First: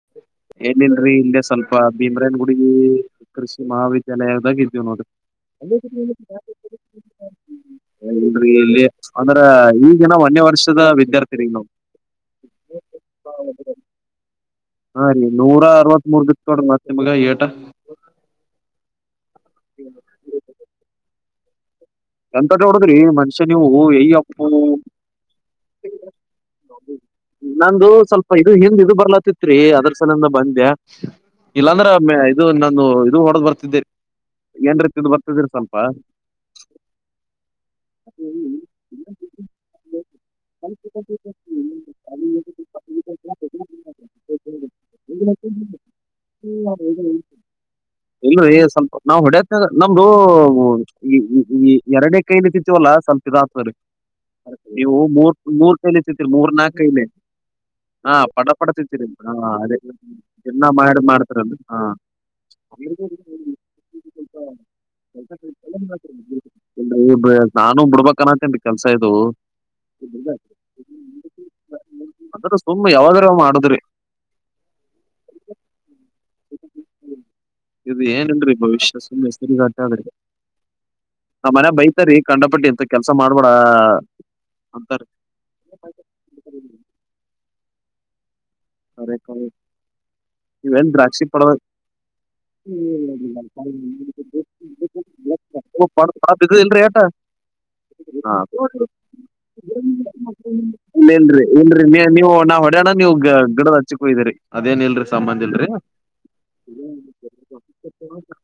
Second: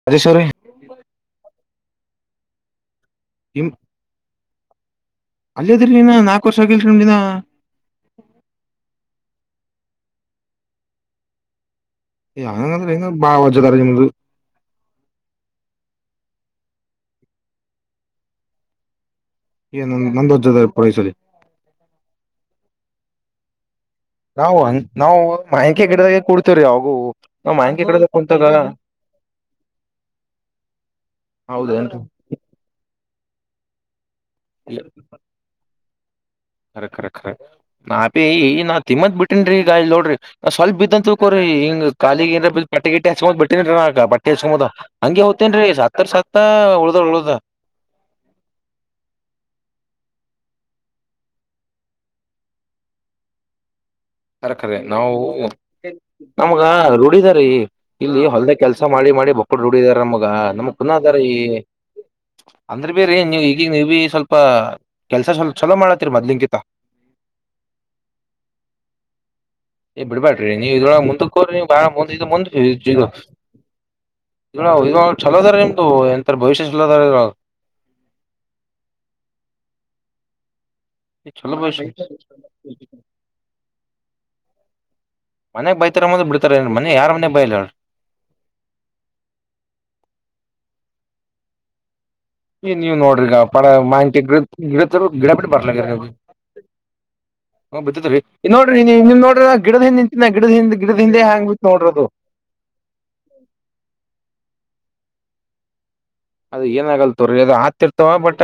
[unintelligible] ಏನೀಲ್ರರಿ ಇಲ್ಲೆ ಸ್ವಲ್ಪ ಭೀಮರಾಯನ ಗುಡಗಿ. ಕೃಷಿ ನಿಮ್ ಮಹಾವಿದ್ಯಾಲಯದಾಗದೀವಿ ನೋಡ್ರಿ. ಅಲ್ಲಿದ್ರಿ ನೀನ ನಾಲ್ಕು ವರ್ಷ ಆಗಿಲ್ರಿ ನಿಮ್ ದಿನ ಇಲ್ಲರಿ ಇಲ್ಲೆ ಅಂದ್ರ ಈಗ ನಾವ್ ಒನ್ಯ ವರ್ಷದ ವಿದ್ಯಾರ್ಥಿರಿ ನಾವು. ಅಂಗಂದ್ರ ಇನ್ ಬಹಳ ವಜ್ಜಿ ಆದ್ರ ನಿಮ್ದು. ಹಾ ರೀ ನೂರ ಅರವತಮೂರಬಿತ್ತು ನೋಡ್ರಿ ಮತ್ತ ನಿಮಗ ಏಟ. ಏ ನಂದ ನಂದ ವಜ್ಜಿ ಪುರ ಇಸಾರಿ. ಎಂತೇಟ ಓಡದ್ರಿ ಮನುಷ್ಯ ನೀವು ಏ ಯಪ್ಪೋ. ನಾವು ನಾವು ಮಾನಿಕಾಯಿ ಗಿಡದಾಗೆ ಕುಡ್ತೇವ್ರೀ ಆಗು ನಾವ್ ಮಾನಿಕಾಯಿ ಗಿಡದಾಗ ಕುಂತಾಗ. ಇತ್ರಿ ಅದ್ರ ಸಲಂದ ಬಂದ್ಯಾ ಇಲ್ಲಾಂದ್ರ ಹೌದೇನ್ರಿ ಇದು ನಾನು ಇದು ಹೊಡದ್ ಬರ್ತಿದ್ದೀರಿ ಏನರಾ ತಿಂದು ಬರ್ತಿದೀರಿ ಸ್ವಲ್ಪ. ಖರೆ ಖರೆ ನಾಪಿ ಈ ನಾತಿಮ್ಮತ್ ಬಿಟ್ಟೇನ್ರೀ ಈಗಲ್ ನೋಡ್ರಿ. ಸ್ವಲ್ಪ ಬಿದ್ದಂತ ತಿಳಿಕೋರಿ ಹಿಂಗ ಕಾಲಿಗ ಪಟ್ಟೆ ಗಿಟ್ಟ ಹಚ್ಕೋದು ಬಿಟ್ಟನರಿ ಬಟ್ಟೆ ಹಚ್ಕೊದು. ಹಂಗೆ ಹೋತೇನ್ರೀ ಸತ್ರ್ ಸತ್ತ ಉಳದರ ಉಳ್ದ. ಇಲ್ಲರಿ ಸ್ವಲ್ಪ ನಾವು ಹೊಡಿತ್ನ್ಯಾಗ ನಮ್ದು. ಈ- ಈ- ಈ ಎರಡನೇ ಕೈಬಿಟ್ಟಿವಿತ್ತಲಾ ಸ್ವಲ್ಪ ಇದಗ ತ್ರಿ. ಖರೆ ಖರೆ ನಾವು ತಿಂತೀರಿ ಮೂರ್ ನಮಗ ನಾಲ್ಕ್ ಕೈಲಿ ರೂಢಿದಾರಿ. ಹಾ ಇಲ್ಲಿ ಪಟ ಹೊಲ್ದಗ ಪಟ ಕೆಲ್ಸ ತಿಂತೀರಿ ಮಾಡಿ ಮಾಡಿ ಹಾ ಮಕ್ಕಳ ಅದೇ ರೂಡಿದಾರ ನಮಗ ದಿನ ನಮಗ್ ಕುನ ಮಾಡಿ ಅದಾರ ಈ. ಮಾಡ್ತಿರಲ್ರಿ ಹಾ ಅಂದ್ರ ಇಲ್ರಿ, ಬಿರಿ ನೀವು ಈಗೀಗ ನೀವು ಸ್ವಲ್ಪ ಕೆಲ್ಸ ಸ್ವಲ್ಪ ಛಲೋ ಮಾಡತ್ತೀರಿ ಮೊದ್ಲಿನ್ಕಿಂತ. ನಾನು ಬಿಡ್ಬಬೇಕು ಅನಾಕತಿನಿ ಕೆಲ್ಸ ಇದು. ಏ ಬಿಡ್ಬ್ಯಾಡ್ರಿ ನೀವು ಇದ್ರಳ ಮುಂದಕ ಹೋಗ್ರಿ ನೀಬಾಳ ಮುಂದ ಮುಂದ ಮಾಡದ್ರಿ. ಇವ ಇ ಚಲೋದಾರ ನಿಮ್ದು ಎಂಥರ ಭವಿಷ್ಯ ಚಲೋದರಿ ಇದು ಏನೀಲ್ರಿ ಭವಿಷ್ಯ ಸುಮ್ಮನೆ ಹೆಸರಿಗ ಆಟೆ ಆದ್ರೆ. ನಮ್ಮ ಚಲೋ ಮನೆಗಯ ಭವಿಷ್ಯ ಬೈತಾರೀ ಕಂಡಪಟ್ಟಿ ಇಂತ ಕೆಲ್ಸ ಮಾಡಬೆಡ್ ಅಂತಾರೀ. ಮನೆಗ ಬೈತಾರ ಅಂಬಾದ ಬಿಡ್ತಾರ ಮನೆಗ ಯಾರ್ ಮನೆಗ ಬೈಯಲ್ಲೇಳ್. [unintelligible] ಇವೆನಾ ದ್ರಾಕ್ಷಿ ಪಡದ ಈ ನೀವ್ ನೋಡ್ರಿ ಈಗ ಪಡ ಹ್ಮಲ್ರಿ ಮಾನ್ಕಿ ಗಿಡ ಗಿಡತರು ಗಿಡ ಬಿಟ್ಟ ಬರ್ಲಾಗ್ಯಾರ ಆಟ [unintelligible] ಬಿದ್ದತ್ರಿ ಹ ಇಲ್ ನೋಡ್ರಿ ನೀವ್ ನಿಮ್ ನೋಡ್ರಿ ಗಿಡದ ಹಿಂದ್ ನಿಂತಿನ ಗಿಡದ ಹಿಂದ್ ಗಿಡದ ಇಲ್ಲ ಹಿಂದೆ ಇಲ್ರಿ ಹ್ಯಾಂಗ್ ಬಿತ್ ಇಲ್ರಿ ನೋಡ್ರಿ ನೀ ಅದು ನೀವು ನಾ [unintelligible] ಗಡಣ್ಣ ನೀವು ಗಿಡದ ಹಚ್ಚಿಕೋಯ್ದಿರಿ ಅದೇನ್ ಇಲ್ರರಿ ಸಂಬಂದ್ ಇಲ್ರಿ. ಅದ ಏನ ಆಗಲ್ತಗರಿ ತೋಗರಿಅದು ಆತಿರ್ತವ ಬಟ್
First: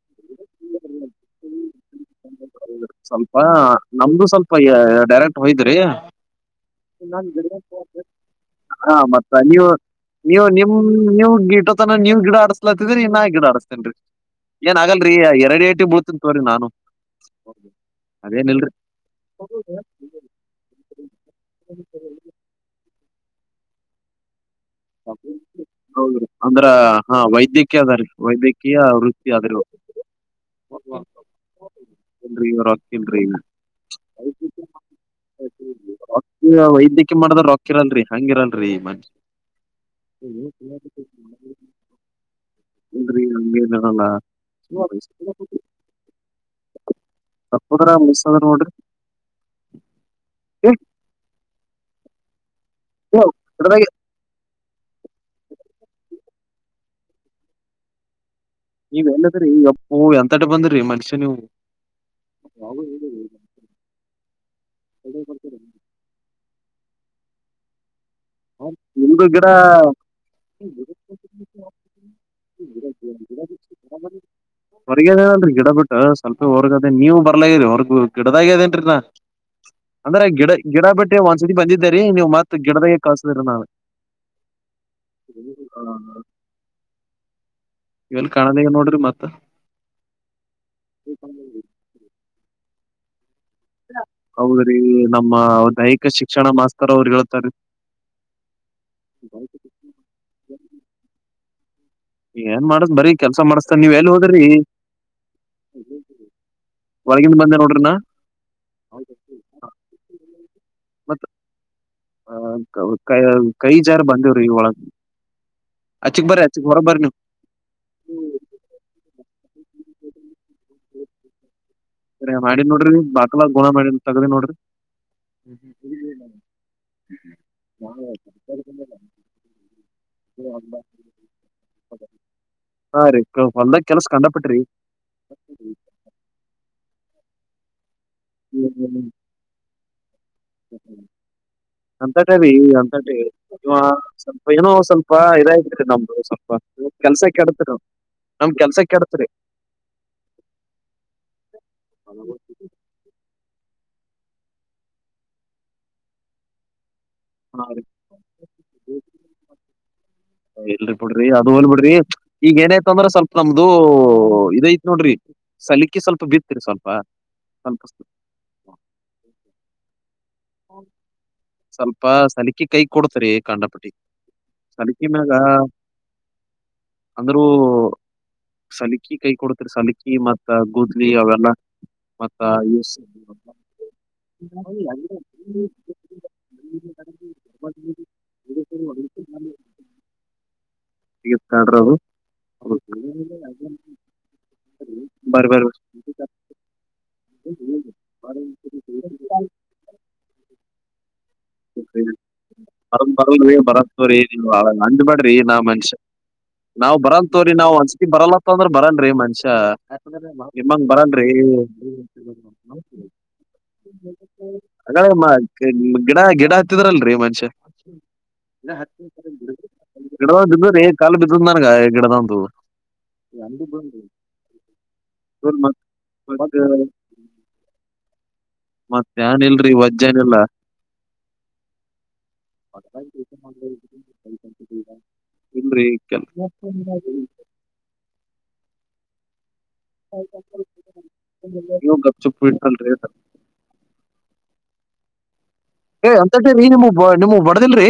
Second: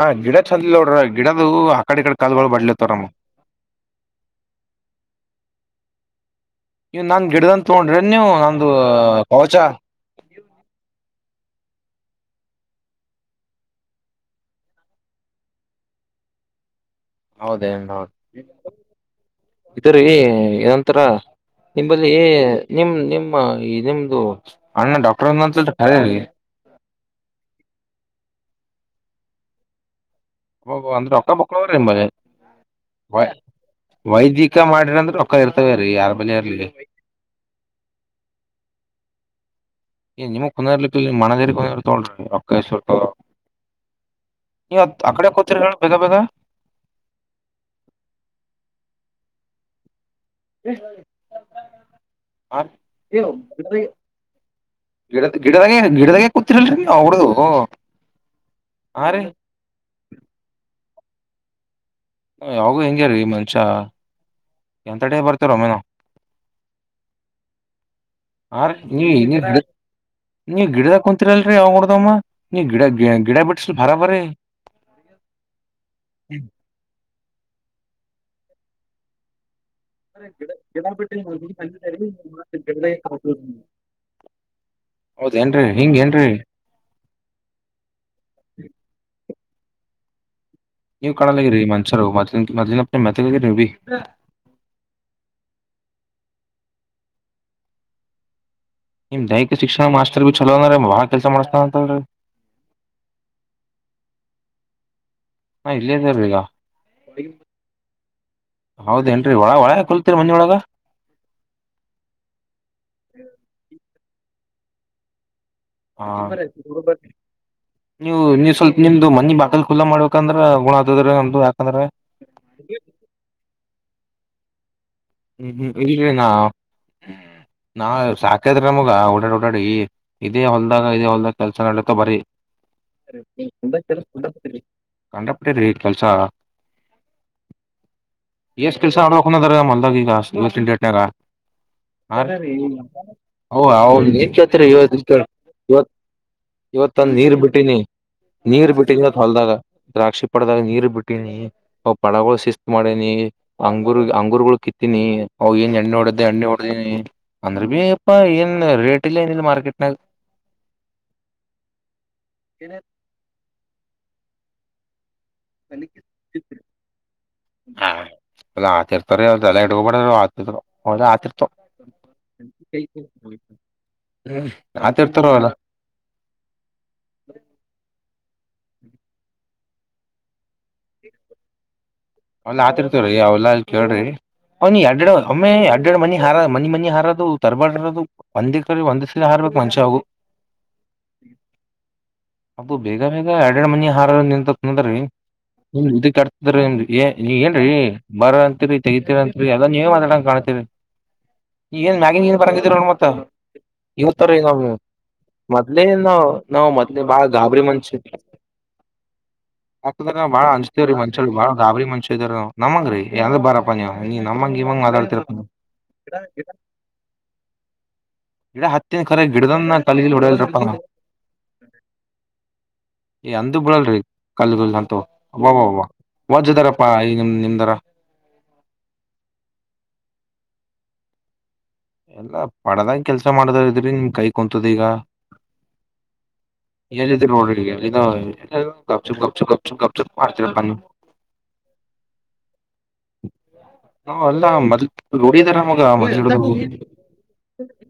ಆ ಗಿಡ ಚೆಂದ ನೋಡ್ರ ಗಿಡದ ಕಡೆ ಕಲ್ [inaudible] ಸ್ವಲ್ಪ ನಮ್ದು ಸ್ವಲ್ಪ ಡೈರೆಕ್ಟ್ ಹೋಯದ್ರಿ ನೀವ್ ನಾನ್ ಗಿಡದಂತ ತೊಗೊಂಡ್ರಿ ನೀವು ನಂದು ಹ ಮತ್ತ ಕವಚ ನೀವು [unintelligible] ನೀವು ನಿಮ್ ನೀವ್ ಗಿಟತನ ನೀವ್ ಗಿಡ ಆಡಸ್ಲಾತ್ತಿದ್ರರಿ ನೀನ್ ನಾ ಗಿಡ ಆಡಸ್ತೇನ್ ರಿ. ಏನ್ ಆಗಲ್ರಿ ಎರಡ ಎ ಟಿಗಿ ಬುಳ್ತಿತನೋಡ್ರಿ ನಾನು. ಹೌದೇ ಹೌ ಅದೇನಿಲ್ರಿ [inaudible] ಇದಂತರ ನಿಂಬಲ್ಲಿ ನಿಮ ನಿಮ್ಮ ನಿಮ್ದು [unintelligible] [inaudible] ಅಣ್ಣ ಡಾಕ್ಟರ ಆನಂತಲ್ ಕರೆ ರಿ ಹೌದ್ರಿ ಅಂದ್ರ ಹಾ ವೈದ್ಯಕೀಯ ಅದಾರಿ ವೈದ್ಯಕೀಯ ವೃತ್ತಿ ಆದ್ರಿ ಅಂದ್ರ ರೊಕ್ಕ ಮಕ್ಕಳವ್ರ ನಿಮ್ಮ [unintelligible] ಲ್ರಿ ಇವ್ [unintelligible] ವ ವೈದ್ಯಕೀಯ ಮಾಡಿರಂದ್ರ ರೊಕ್ಕ ಇರ್ತವ ರೀ ಯಾರ ಬಲ್ಲೆ ಇರ್ಲಿ. ಮಾಡದ್ ರೊಕ್ಕಿರಲ್ನ್ರಿ ಹಂಗಿರಲ್ರರಿ ಮನ್ ನಿಮ ಕುಂದರ್ಲಿಕ್ಕ ಮನದೇರಿ ಕು ತೊಳ್ರಿ ರಕ್ಕ ಇಲ್ರಿ [unintelligible] ಹಂಗೇನಿರಲ್ಲ ಈತ್ ಆಕಡೆ ಕೊತೀರ ಹೇಳು ಬೇಗ ಬೇಗ ತದ್ರ ಮಿಸ್ದ್ರ ನೋಡ್ರಿ [unintelligible] [inaudible] ಏ ಹ ಏ, ಕಡ್ದಾಗೆ [inaudible] ಗಿಡದ ಗಿಡದಾಗೆ ಗಿಡದಾಗೆ ಕೂತಿರಲ್ರಿ ನೀಡದು [unintelligible] ನೀವ್ ಎಲ್ಲದ್ರಿ ಎಪ್ಪೊ ಎಂತಟ ಬಂದ್ರಿ ಮನುಷ್ಯರ ನೀವು ಯಾವಾಗಲು ಹೆಂಗೇರಿ ಮನುಷ್ಯ ಎಂತ ಟೇ ಬರ್ತಾರ ಒಮ್ಮೆ. ಹ ರೀ ನಿಮ್ದು ನೀ ಗಿಡ [inaudible] ನೀ ಗಿಡದ ಕುಂತಿರಲ್ರಿ ಅವ್ ಹೊಡಮ್ಮ ನೀ [unintelligible] ಗಿಡ ಗ ಗಿಡ ಬಿಟ್ಟಸಲ್ ಬರ ಬರೀ ಹೊರಗದೇನನ್ರಿ ಗಿಡ ಬಿಟ್ಟು ಸ್ವಲ್ಪ ಹೊರಗದೇ ನೀವು ಬರ್ಲರಿ ಹೊರ್ಗ ಗಿಡದಾಗ ಅದೇನ್ರೀ ನಾ ಅಂದ್ರೆ ಗಿಡ ಗಿಡ ಬಡ್ಡಿ ಒಂದ್ಸತಿ ಬಂದಿದ್ದರಿ ನೀವು ಮತ್ತ್ ಗಿಡದ ತಿರ ನಾಳೆ ಹೌದೇನ್ರಿ ಹಿಂಗ [unintelligible] ಏನ್ರೀ ಎಲ್ಲಿ ಕಾಣಲಾನನೋಡ್ರಿ ಮತ್ತ್ ನೀವು ಕಾಣಲಾಗಿ [unintelligible] ರಿ ಮನ್ಸರು ಮದ್ ಮದ್ನ ಮಲರಿವೀ ಹೌದ್ರಿ ನಮ್ಮ ದೈಹಿಕ ಶಿಕ್ಷಣ ಮಾಸ್ತರ್ ಅವ್ರು ಹೇಳ್ತಾರೆ. ನಿಮ್ಮ ದೈಹಿಕ ಶಿಕ್ಷಣ ಮಾಸ್ರ್ ಭೀ ಚಲೋದರೀಲ ಬ ಬಾಳ ಕೆಲಸ ಮಾಡ್ಸತಾನಅಂತ ರೀ ಏನ್ ಮಾಡತ್ ಬರೀ ಕೆಲ್ಸಾ ಮಾಡಸ್ತನ ನೀವ ಎಲ್ಲಿ ಹೋದ್ರಿ ನಾ ಇಲ್ಲೇ ಇದೇವ್ರಿ ಈಗ ಹೊಳಗಿಂದ ಬಂದೆ ನೋಡ್ರಿನಾ ಹೌದೇನ್ರಿ ಒಳ ಒಳಗ ಕುಂತಿರಿ ಮನಿಹೊಳಗ. ಮತ್ತ ಅ ಕೈ ಜಾರ್ ಬಂದಿವ್ರಿ ಇ ಒಳಗ್ ಅಚಿಕ್ ಬರ್ರಿ ಅಚಕ್ ಹೊರ ಬರ್ರನೀವು. ನೀವು ನೀವು ಸ್ವಲ್ಪ ನಿಮ್ದ ಮನಿ ಬಾಕಲ್ ಕುಲ್ಲಾ ಮಾಡ್ಬೇಕಂದ್ರೆ ಗುಣ ಅದ ಯಾಕಂದ್ರೆ ಸ ಮಾಡಿ ನೋಡ್ರಿ ಬಾಕ್ಲ [unintelligible] ಮಾಡಿ ತಗ್ದಿ ನೋಡ್ರಿ ಹ್ಮ್ ಹ್ಮ್ ಇಲ್ರಿ ನಾ [unintelligible] ನಾ ಸಾಕಾದ್ರೆ ನಮಗ ಓಡಾಡಿ ಓಡಾಡಿ ಇದೇ ಹೊಲ್ದಾಗ ಇದೇ ಹೊಲ್ದಾಗ ಕೆಲ್ಸ ನಡಿತವಬರೀ. ಹಾ, ರೀ ಹೊಲ್ದಗ ಕೆಲ್ಸ ಕಂಡಪಟ್ಟಿರಿ. ಕಂಡ ಪಟ್ಟಿದ್ರಿ ಕೆಲ್ಸ ಎಷ್ಟ ಕೆಲ್ಸ ನಡೋ [unintelligible] ಹನದರಗ ಮಲ್ಲದಗ ತಿಂಡ ಎನ ಅಂತಟ ರೀ [unintelligible] ಅಂತಟ ಇವ ಸ್ವಲ್ಪ ಏನೋ [unintelligible] ಸ್ವಲ್ಪ ಇವತ್ತು. ಇದಾಯ್ತ್ರಿ ನಮ್ದು ಸ್ವಲ್ಪ ಇವತ್ ಒಂದು ಕೆಲ್ಸ ನೀರ್ ಕೆಡತ್ರಿ ಬಿಟ್ಟಿನಿ. ನಮ್ ನೀರ್ ಕೆಲ್ಸ ಬಿಟ್ಟನಿ ಇವತ್ತು ಕೆಡತ್ರಿ ಹೊಲ್ದಾಗ ದ್ರಾಕ್ಷಿ ಪಡದಾಗ ನೀರ್ ಬಿಟ್ಟಿನಿ ಅವು ಪಳಗಳು. ಮಾಡನಿ ಅಂಗುರ್ ಅಂಗುರುಗಳ ಕಿತ್ತೀನಿ ಅ ಏನ್ ಎಣ್ಣೆ ಹೊಡ್ದೆ ಎಣ್ಣೆ ಹೊಡ್ದನಿ. ಹಾ ಅಂದ್ರೆ ಬಿ ರೀ ಯಾಪ್ಪ ಏನ್ ರೇಟ್ ಇಲ್ಲ ಏನಿಲ್ಲ ಮಾರ್ಕೆಟ್ನಾಗ. ಎಲ್ರಿ ಬಿಡ್ರಿ ಅದು ಹೋಗ್ಲಿ ಬಿಡ್ರಿ ಈಗ ಏನಾಯತ ಅಂದ್ರೆ ಸ್ವಲ್ಪ ನಮ್ದು ಇದ ಐತ್ ನೋಡ್ರಿ. ಸಲಕೆ ಸ್ವಲ್ಪ ಬಿತ್ರಿ ಸ್ವಲ್ಪ. ಸ್ವಲ್ಪ [unintelligible] ಅವೆಲ್ಲ ಆತಿರ್ತವ ಸ್ವಲ್ಪ ಸಲಕೆ ಕೈ ಕೊಡ್ತರಿ ಕಾಂಡಪಟ್ಟಿ. ಸರಿಕೆ ಆತಿರ್ತಾರ ಮ್ಯಾಗ ಅವಲ್ಲ ಅಂದ್ರೂ. ಸಲಕಿ ಕೈ ಕೊಡ್ತರಿ ಸಲಕಿ ಮತ್ ಗೂದ್ಲಿ ಅವೆಲ್ಲ. ಮತ್ತ ಹೊಲ್ಲ ಆತಿ ಇವ್ ಸ- ಇರ್ತವ್ರೀ ಅವಲ್ಲ ಅಲ್ಲಿ ಕೇಳ್ರಿ ನೀ ಎರಡು ಆಮ್ಮೆ ಅಡ್ಡೆರಡು ಮನಿ ಹಾರ ಮನಿ ಮನಿ ಹಾರೋದು ತಡಬೇಡಿರಿ ಅದು. ಸಿಗತ್ತ್ ಒಂದಿಕ್ಕೀ ಒಂದ್ ನೋಡ್ರಿ ಸಲ ಹಾರ್ಬೇಕಕ್ ಮಂಚ ಅವು. ಅದು ಬೇಗ ಬೇಗ ಎರಡೆರಡು ಮನಿ ಹಾರ ನಿಂತತ್ ಅಂದೀ. ಬರ್ರಿ ಇದ ಕಟ್ತ್ರನ್ ಏನೀ ಏನ್ರೀ ಬರ ಅಂತಿರಿ ತಗತಿರಂತತ್ರಿ ಅದ ನೀವೇ ಮಾತಾಡ. ಕಾಣತೀವಿ. ಈಏನ್ ಮ್ಯಾಗಿನ್ ಏನ್ ಬರಂಗಿದಿರ ಮತ್ತ ಬರದ್ ಬರಲ್ರಿ ಬರತ್ ತೋರಿ ಇವತ್ತ ಈ ನೀವ್ ಅಂದ್ಬೇಡ್ರಿ ನಾ ಮೊದ್ಲೇ ಮನುಷ್ಯ ಏನು. ನಾವು ನಾವ್ ಮದ ಬಾಳ ಬರಲ್ ತೋರಿ ಗಾಬರಿ ನಾವ್ ಮನಷ್ಯ ಒಂದ್ಸತಿ ಬರಲ್ಲತ್ತ ಅಂದ್ರ ಬರಲ್ರಿ ಮನುಷ್ಯ ಆ ಬಾಳ ನಿಮ್ಮಂಗ್ ಹಂಚ್ತವರೀ ಮಂಷ ಬರಲ್ರಿ ಬಾಳ ಗಾಬರಿ. ಮಷ ಇದರ ನಮ್ಮಂಗ ರೀ ಬಾರ ನೀ ನಮ್ಮಂಗ ಹಾಗಾದ್ರೆ ಮಾತಾಡ್. ಮ- ಕ- ಗಿಡ ಗಿಡ ಹತ್ತಿದ್ರಲ್ರಿ ಮನಷ್ಯ. ಗಿಡ ಹತ್ತಿನ ಖರೆ ಗಿಡದನ್ನ ಕಲ್ಗಿಲ್ ಗಿಡದ ಹೊಡಲ್ರಪ್ಪ ನಾವ್ ಬ್ರೀ ಕಾಲು ಬಿದ್ದ ನನ್ಗ ಗಿಡದಂತ. ಏ ಅಂದ ಬಿಳಲ್ರಿ ಕಲ್ಲ ಅಂತೂವ್ವ ಮತ್ತ್ ವಜ್ದಾರಪ್ಪಾ ಈ ನಿಮ್ ನಿಮ್ದಾರ. ಮತ್ತ ಏನ್ ಇಲ್ರರಿ ವಜ್ಜನ್ ಇಲ್ಲಾ. ಎಲ್ಲಾ ಪಡದಂಗ ಕೆಲ್ಸ ಮಾಡುದ ಇದ್ರಿ ನಿಮ್ ಕೈ ಕುಂತದೀ ಈಗ. ಇಲ್ರರಿ ಕೆಲ್ಸ. ಎಲ್ಲಿದ್ದೀರಿ [unintelligible] ಮಾಡ್ತಿರಪ್ಪ ನೀವು ಈಗ ಗಪ್ ಚುಪ್ಪ ಇಟ್ಕಲ್ರಿ. ಹಾ ಅಲ್ಲ [unintelligible] ಏ ಅಂತಟರಿ ನಿಮ್ಮ ನೀವು ಬಡದಿಲ್ರಿ.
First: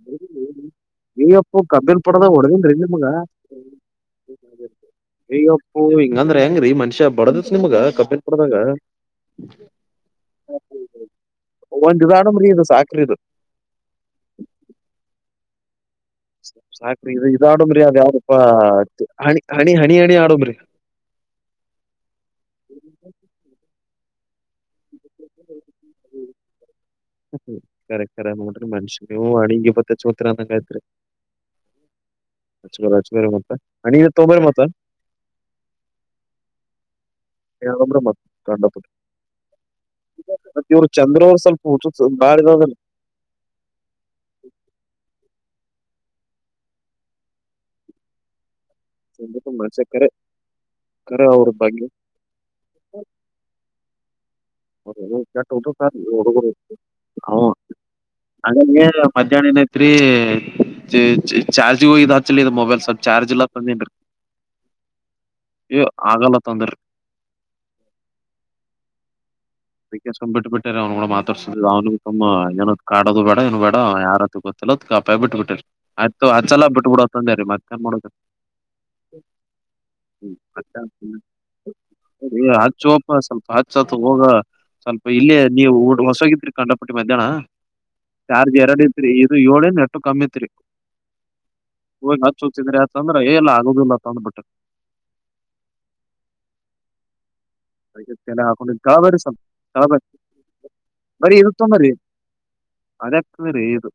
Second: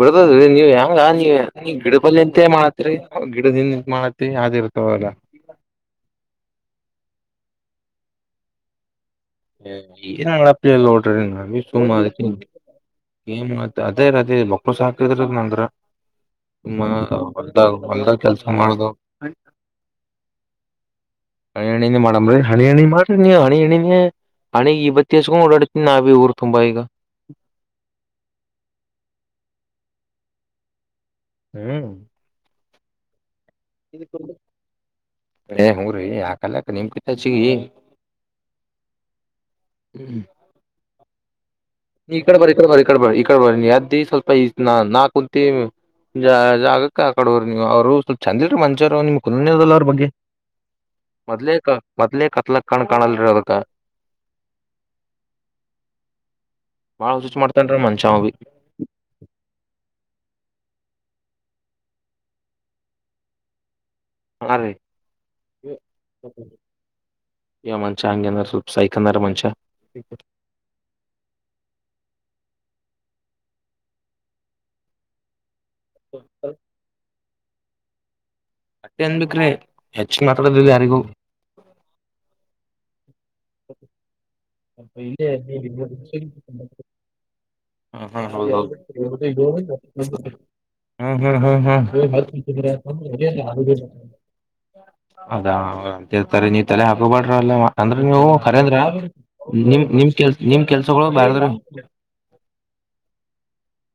ಬಿಡದದೀ ನೀವ್ ಹೆಂಗ ಅಯ್ಯಪ್ಪು ನೀ ಗಿಡ ಕಬ್ಬಿನ ಬಲ್ ಪಡದಾಗ ಅಂತ ಹೊಡೆದಿನ್ರಿ ಮಾಡತ್ರಿ ನಿಮಗ ಗಿಡದಿಂದ ಮಾಡತ್ರಿ. ಅದು ಇರ್ತಾವಲ್ಲ. ಓ ಹಿಂಗಂದ್ರ ಹೆಂಗ್ರೀ ಮನುಷ್ಯ್ಯಾ ಬಡದತ್ ನಿಮ್ಗ ಕಪ್ಪೇತ್ ಬಡದಾಗ. ಒಂದ್ ಇದಾಡಮ್ರಿ ಇದು [unintelligible] ಸಾಕ್ರಿ ಇದು [unintelligible] ಸುಮ್ಮ ಸಾಕ್ರಿ ಇದು ಇದದು ಹೊಲ್ದಾಗ ಆಡಂಬ್ರಿ ಅದು ಹೊಲ್ದಾಗ ಯಾವುಪ್ಪ ಕೆಲ್ಸ ಮಾಡ್ದ ಹಣಿ ಹಣಿ ಹಣಿ ಹಣಿ ಆಡಂಬ್ರಿ. ಹಣಿಣಿನ ಮಾಡ್ರಿ ಹಣಿ ಮಾಡ್ರಿ ನೀವು ಹಣಿ ಹಣಿಮೆ ಹಣಿಗೇ ವಿಭೂತಿ ಹಚ್ಚಿಕೊಂಡು ಓಡಾಡ್ತಿನಿ ನಾವಿ ಊರು ತುಂಬ ಈಗ. ಕರೆ ಖರೆ ನೋಡ್ರಿ ಮನ್ಷ್ಯವು ಅಡಿಗ್ ಇಪ್ಪತ್ತಚ್ಚ ಹತ್ತರ ಅಂದಂಗಾಯತ್ರಿ. ಹ್ಮ್ [unintelligible] ತೊಗೊಂಬ್ರಿ ಮತ್ತ [unintelligible] [unintelligible] [inaudible] ಇವರು ಚಂದ್ರು ಅವ್ರು ಸ್ವಲ್ಪ. ಹುಚ್ಚು ನೀ ಈ ಕಡ ಬಾಳ ಬರಿ ಇಕಡ ಇದಾವ್ರಿ ಬರಿ ಇಕಡ ಬರಿ ಇ ಕಡ ಬರಿ ನೀ ಅದ್ದಿ ಸ್ವಲ್ಪ ಈ ನಾ ನಾ ಕುಂತಿ ಜ ಜಾಗಕ್ಕ ಆಕಡ ಹೊರ್ ನೀವು ಅವರ್ ಸು ಚಂದ ಇಲ್ರಿ ಮನಸೇರ್ ಅವನ್ ನಿಮುಗ್ ಕುನನೆ ಅದಲ ಮನುಷ್ಯ ಅವ್ರ ಬಗ್ಗೆ ಕರೆ ಕರೆ ಅವ್ರ ಮೊದ್ಲೇ ಕ ಬಗ್ಗೆ ಮೊದ್ಲೇ ಕತ್ಲಕ್ಕ. ಕಣ್ಣ್ ಕಾಣನ್ರಿ ಅದಕ್ಕ. ಹೌದೆನು ಕೆಟ್ [unintelligible] ಆದ್ರಿ ಈ ಹುಡುಗುರು ಬಾಳ ಹುಚ್ ಹ್ಮ್ ಮಾಡ್ತನ್ರಿ ಮನ್ಷ ಅವ ಬಿ [unintelligible] ಮಧ್ಯಾಹ್ನ ಏನೈಐತ್ರಿ. ಚ ಚ ಚಾರ್ಜ ಈಗ್ ಹೋಗ್ ಇದ ಹಚ್ಚಲೇ ಇದ ಮೊಬೈಲ್ ಸ್ವಲ್ಪ್ ಚಾರ್ಜ ಇಲ್ಲ ಅತ್ ಅಂದಿನ್ರಿ. ಹಾ ರೀ ಯ ಆಗಲ್ಲ ಅತ್ ಅಂದರಿ. ಏ ಮನಷ್ಯ ಹಂಗೆ ಹನ ರಿ ಸ್ವಲ್ಪ್ ಸೈಕ್ ಹನಾರಿ ಮನಷ್ಯ. ಅದಿಕ್ಕೆ ಸುಮ್ ಬಿಟ್ ಬಿಟ್. ಅಟ್ಟೇರಿ ಅವ್ನು ಕೂಡ ಮಾತಾಡ್ಸುದ ಅವನುಬಿ ಕಮ್ ಏನರ ಕಾಡದು ಬ್ಯಾಡ ಏನು ಬ್ಯಾಡ ಯಾರತ್ರ ಗೊತ್ತಿಲ್ಲ ಆತ್ ಗಪ್ಪಾಗಿ ಬಿಟ್ಟ ಬಿಟ್ಟೇರಿ. ಆಯ್ತ ತೋ ಹಚ್ಚಲ ಬಿಟ್ ಬಿಡು ಆತ್ ಅಂದೇರಿ ಮತ್ತೇನ್ ಮಾಡೊದ್ರಿ. ಅಟ್ಟೆ ಅನ್ಬೇಕ್ರೆ ಹೆಚ್ಗಿ ಮಾತಾಡದಿಲ್ಲ ಯಾರಿಗೂ. ಏ ಹಚ್ಚೋಪ್ಪ ಸ್ವಲ್ಪ ಹಚ್ ಅತ್ ಹೋಗ. ಸ್ವಲ್ಪ ಇಲ್ಲೇ ನೀವು ಊ ಹೊಸೋ ಆಗಿತ್ರಿ ಕಂಡಪಟ್ಟಿ ಮಧ್ಯಾಹ್ನ. ಹ ಹಾ ಹೌದ ಚಾರ್ಜ್ ಎರಡ್ ಇತ್ರಿ ಹೌದ ಇದು ಏಳೇನ್ ಎಟ್ಟು ಕಮ್ಮಿ [unintelligible] ಇತ್ರಿ ಹ್ಮ್ ಹ್ಮ್ ಹ್ಮ್ ಹ್ಮ ಹೋಗಿ ಹಚ್ಚ ಹಚ್ಚಿದ್ರಿ ಆತಂದ್ರ ಏ ಇಲ್ಲ ಆಗುದಿಲ್ಲ [unintelligible] ತಂದ್ಬಿಟ್ಟ ಅದಾ ಅಂತೀರತಾರೆ ನೀ ತಲ್ಯಾಗ್ ಹಾಕೋಬ್ಯಾಡ್ರ ಅಲ್ಲ ಅಂದ್ರ ನೀವು ಎಲ್ಲ ಖರೆ ಹಾಕೊಂಡು ಅಂದ್ರ. ಗಾಬರಿ ಸ್ವಲ್ಪ ನಿಮ್ ಗಾಬರಿ ನಿಮ್ ಕೆಲ್ಸ ನಿಮ ಕೆಲ್ಸಗೊಳ ಬ್ಯಾರೆದೋರಿಗ್. ಅದೆ ಆಕ್ತದ್ರಿ ಇದು.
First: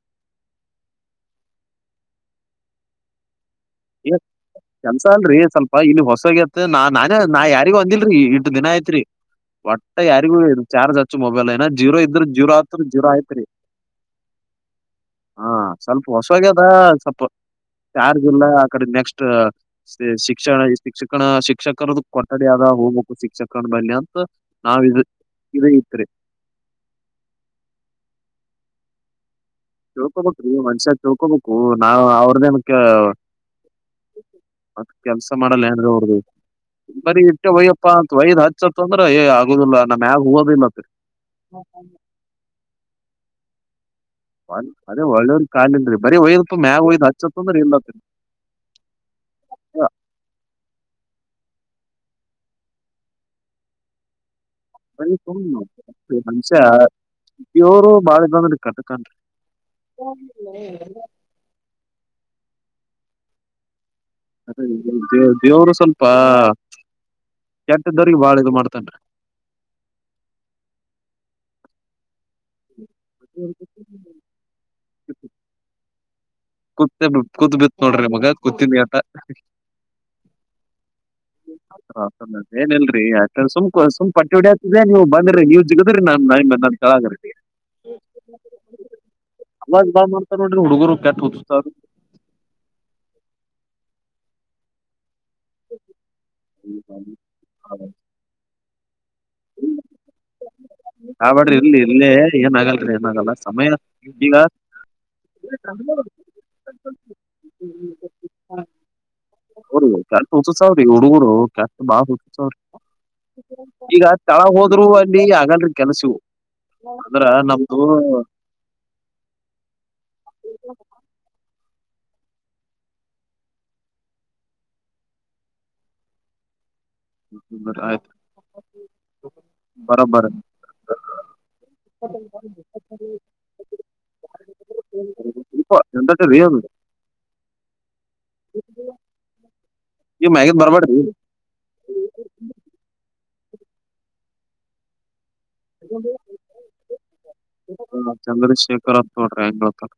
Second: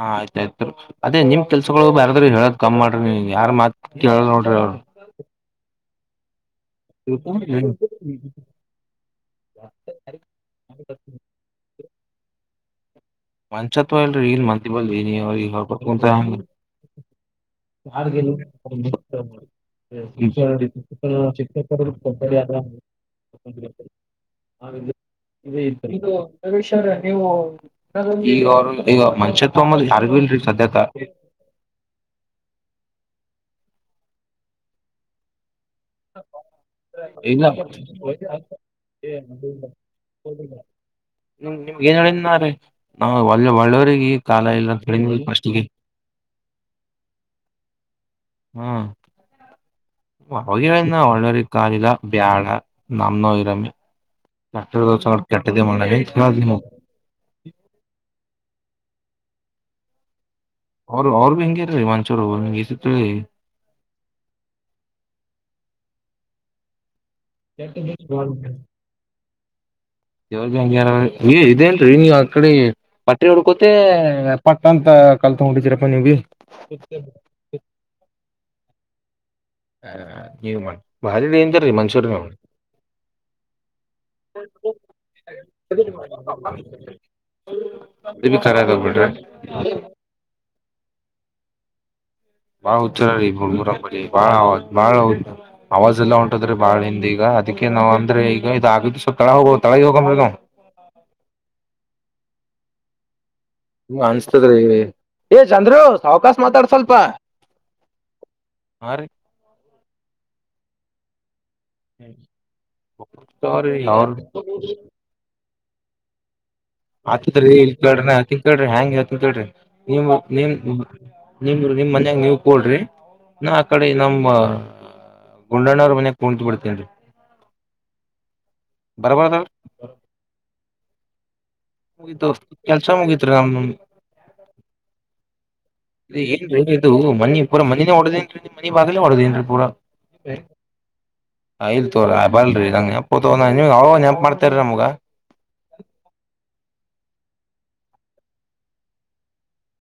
ಹಾ ಆಯ್ತಾಯ್ತ್ ಅದೇ ನಿಮ್ ಕೆಲ್ಸಗೊಳ ಬ್ಯಾರೆದೊರಿಗ್ ಹೇಳದ ಕಮ್ಮ್ ಮಾಡ್ರಿ ನಿ ಯಾರ್ ಮಾತ್. ಏ ಕೇಳಲ್ ನೋಡ್ರಿ ಅವ್ರು ಕೆಲ್ಸ ಅಲ್ರಿ ಸ್ವಲ್ಪ ಇಲ್ಲಿ ಹೊಸು ಆಗ್ಯದ. ತ ನಾ ನಾನೆ ನಾ ಯಾರಿಗೊ ಅಂದಿಲ್ರಿ ಇಟ್ ದಿನ ಆಯತ್ರಿ. ಒಟ್ಟ ಯಾರಿಗೂ ಇದು ಚಾರ್ಜ್ ಹಚ್ಚು ಮೊಬೈಲ್ ಏನ ಜೀರೋ ಇದ್ರ ಜೀರೋ ಆತ್ ಜೀರೋ ಆಯ್. ಮನ್ಷತ್ವ ಇಲ್ರಿ ಇಲ್ ಮಂದೀಬಲ್ಲಿ [unintelligible] ಹೇಳ್ಕೊತಕುತ್ರ ಹೆಂಗ್ರಿ. ಹ ಸಪ್ ಬಾರ್ ಗಿನಿಗ್ [unintelligible] ಕಡೆ ನೆಕ್ಸ್ಟ್ ಶಿಕ್ಷಣ ಶಿಕ್ಷಕನ ಶಿಕ್ಷಕರದು ಕೊಠಡಿ ಆದ ಹೋಗ್ಬೇಕು ಶಿಕ್ಷಕನ ಬಲ್ಯಂತ್. ತ ನಾವ್ ಇದು. [unintelligible] ಇದು [unintelligible] ನೀವು ಈಗ ಅವ್ರು ಈಗ್ ಅವರ್ ಮಾನ್ಸ್ಯಾತ್. ತೊಮಲಿ ಯಾರಿಗೂ ಇಲ್ರಿ ಸದ್ಯಕ. ಓ ನಾವ ಅವ್ರದೇನಕ್ಕೆ ಮತ್ತ ಕೆಲ್ಸ ಮಾಡಲ್ಲ ಏನ್ರು. ಹ್ಮ್ ಬರಿ ಇಲ್ಲ ಇಟ್ಟೆ ವಯ್ಯಪ್ಪಾ ಅಂತ ವಯದ್ ಹಚ್ಚತ್ತ ಅಂದ್ರ ಏ ಆಗುದಿಲ್ಲಾ ನಮ್ಯಗ ಓದುಲ್ಲತ್ರಿ. ನಿಮ್ ನಿಮ್ಗ ಏನ್ ಹೇಳಿನ್ನಾರಿ ನಾ ಒಳ್ಳೆ ಒಳ್ಳವರಿಗಿ ವಲ್ ಅದೇ ಒಳ್ಳೆವ್ರಗಿ ಕಾಲಿಲ್ರಿ ಬರಿ ಒಯ್ಯದಪ್ಪ ಮ್ಯಾಗ ಒಯ್ದ್ ಹಚ್ಚತ್ ಅಂದ್ರ ಇಲ್ಲತ್ರಿ. ಹ್ಮ ವ ಅವಗೆ ಹೇಳಿನಾ ಒಳ್ಳೆರಿಗ್ ಕಾಲಿಲ್ಲ ಬ್ಯಾಡ ನಮ್ನ ನಾವ್ ಇರಾಮಿ. ಕೆಟ್ಟದ್ದೊರ ಬರೀ ಸಂಘಟ ಸುಮ್ ಕೆಟ್ಟದೆ ಮಾಡಮಿ [unintelligible] ಇವ್ರು ಬಾಳ ಇದು ಅದಾನ್ರಿ ಕಟಕಾನ್ರಿ. ಯಾರಿಲ್ಲ. ಅವ್ರ ಅವ್ರಬಿ ಹೆಂಗೇರೀ ಮಂಚೂರು [unintelligible] ರಿ ಅದೇರಿ ದೇವ್ರ ದೇವ್ರ ದೇವರು ಸ್ವಲ್ಪ ಕೆಟ್ಟದೋರಿಗ್ ಬಾಳ ಇದು ಮಾಡ್ತನ್ರಿ. ದೇವ್ರಬಿ ಹಂಗೆ ಹನರಿ ಏ ಇದೆಲ್ರಿ ಅ ಈ ಕಡಿ ಪಟ್ರಿ ಹೊಡ್ಕೋತೆ ಪಟ್ಟ ಅಂತ ಕಲ್ ತೊಂಡ ಹೊಡಿತಿರಪ್ಪ ನೀವ್ ಬಿ. ಕತ್ ಬಿತ್ ಕೂತ್ ಬಿತ್ ನೋಡ್ರಿ ಮಗ ಕೂತಿನಿ ಆತ [unintelligible] ಹ ನೀವ ಮಾಡ [inaudible] ಭಾರಿ ಡೇಂಜರ್ ರೀ ಮನ್ಸೂರ್ ನೀವು ಏನಲ್ರಿ ಸುಮ್ ಸು್ ಪಟ್ಟಿ ಹೊಡಿ ಆತ್ರ್ರ ನೀವು ಬಂದ್ರಿ ನೀವು ಸಿಗದ್ರೀ ನನ್ ನನ್ ಕಳಗರ್ೀ [unintelligible] ಅ ಬಿ ಖರತೋಗ್ಬಿಡ್ರಿ ಅವಾಗ [unintelligible] ಬಾ ಮಾಡ್ತಾರ ನೋಡ್ರಿ ಹುಡುಗರು ಕೆಟ ಹುಚ್ಚುಚ್ಚಾವ. ಬಾಳ ಹುಚ್ಚಾದರಿ ಬಾಳ [unintelligible] ಬಾಳ ಹೌ ಅವಾಜ ಎಲ್ಲಾ ಹೊಂಟದ್ರಿ ಬಾಳ್ ಹಿಂದ ಈಗ ಅದಕ್ಕೆ ನಾವ್ ಅಂದ್ರೆ ಈಗ ಇದ ಆಗದು ಸ್ವಲ್ಪ ಕಡ ಹೋಗೋ ತಳಿಗೆ ಹೋಗಮೆನು. ಕಾಬಾರಿ ಇರ್ಲಿ ಇಲ್ಲೇ ಏನ್ ಆಗಲ್ರಿ ಏನ ಆಗಲ್ಲ್ರಿ ಅಮೆಿನ ಹ್ಮ ಅನ್ಸ್ತದ್ರಿ ಏ ಚಂದ್ರು ಸಾವಕಾಶ ಮಾತಾಡ್ ಸ್ವಲ್ಪ [inaudible] ಹಾ ರೀ ಅವರಿ ಕೆಟ್ಟ ಹುಚ್ಚುಚ್ಚಾವ್ರಿ ಹುಡುಗುರು ಕೆಸ ಬಾಳ ಹುಸು [unintelligible] ಸಾರಿ ಈಗ ಅವ್ರ ತಳಗ ಹೋದ್ರು ಅಲ್ಲಿ ಹಾಗಲ್ರಿ ಕೆಲ್ಸವು. ಅಂದ್ರ ನಮ್ದು ಕ್ರಿ ಹೆ್ಯಾಂಗಗೆ ಯತ್ಂತ ಕ್ರಿ ನೀವು ನಿಮ [unintelligible] ನಿಮ್ಮ ನಿಮ್ ಮನ್ಯಾಗ ನೀವ ಕೂಡ್ರಿ ನ ಆ ಕಡೆ ನಮ್ಮ ಗುಂಡಣ್ಣ್ರ ಮನೆಗೆ ಕುಂತು ಬಿಡ್ತೇನಿ. ಬ್ರ ಆಯ್ತು [inaudible] ಬರ್ಬದ [unintelligible] ಬರಬರ [unintelligible] ಮುಗಿತು ಕೆಲ್ಸ ಮುಗೀತ್ರಿ ನಮ್ [inaudible] ಏನ್ರಿ ಇದು ಮಿ ಪೂರ ಮಿನೇಡದೇನ್ೀ ಮನೆಿಾಗೇ ಒಡದೇನ್ೀ ಪೂರ [unintelligible] ಈವ ಮ್ಯಗತ್ ಬರ್ಬೇಡ್ರಿ [unintelligible] ಇಲ್ ತೋಗರಿ ಬಲ್ರಿ ನಂಗೆ ಎಂಪ್ ನೀವ ಅವಗವಗ ನೆನಪು ಮಾಡ್ತೀರಿನಮ್ಗ. ಚಂದ್ರಶ್ ಶೇಖರ್ ಅಂತ ನೋಡ್ರಿ ಹೆಂಗ್ತ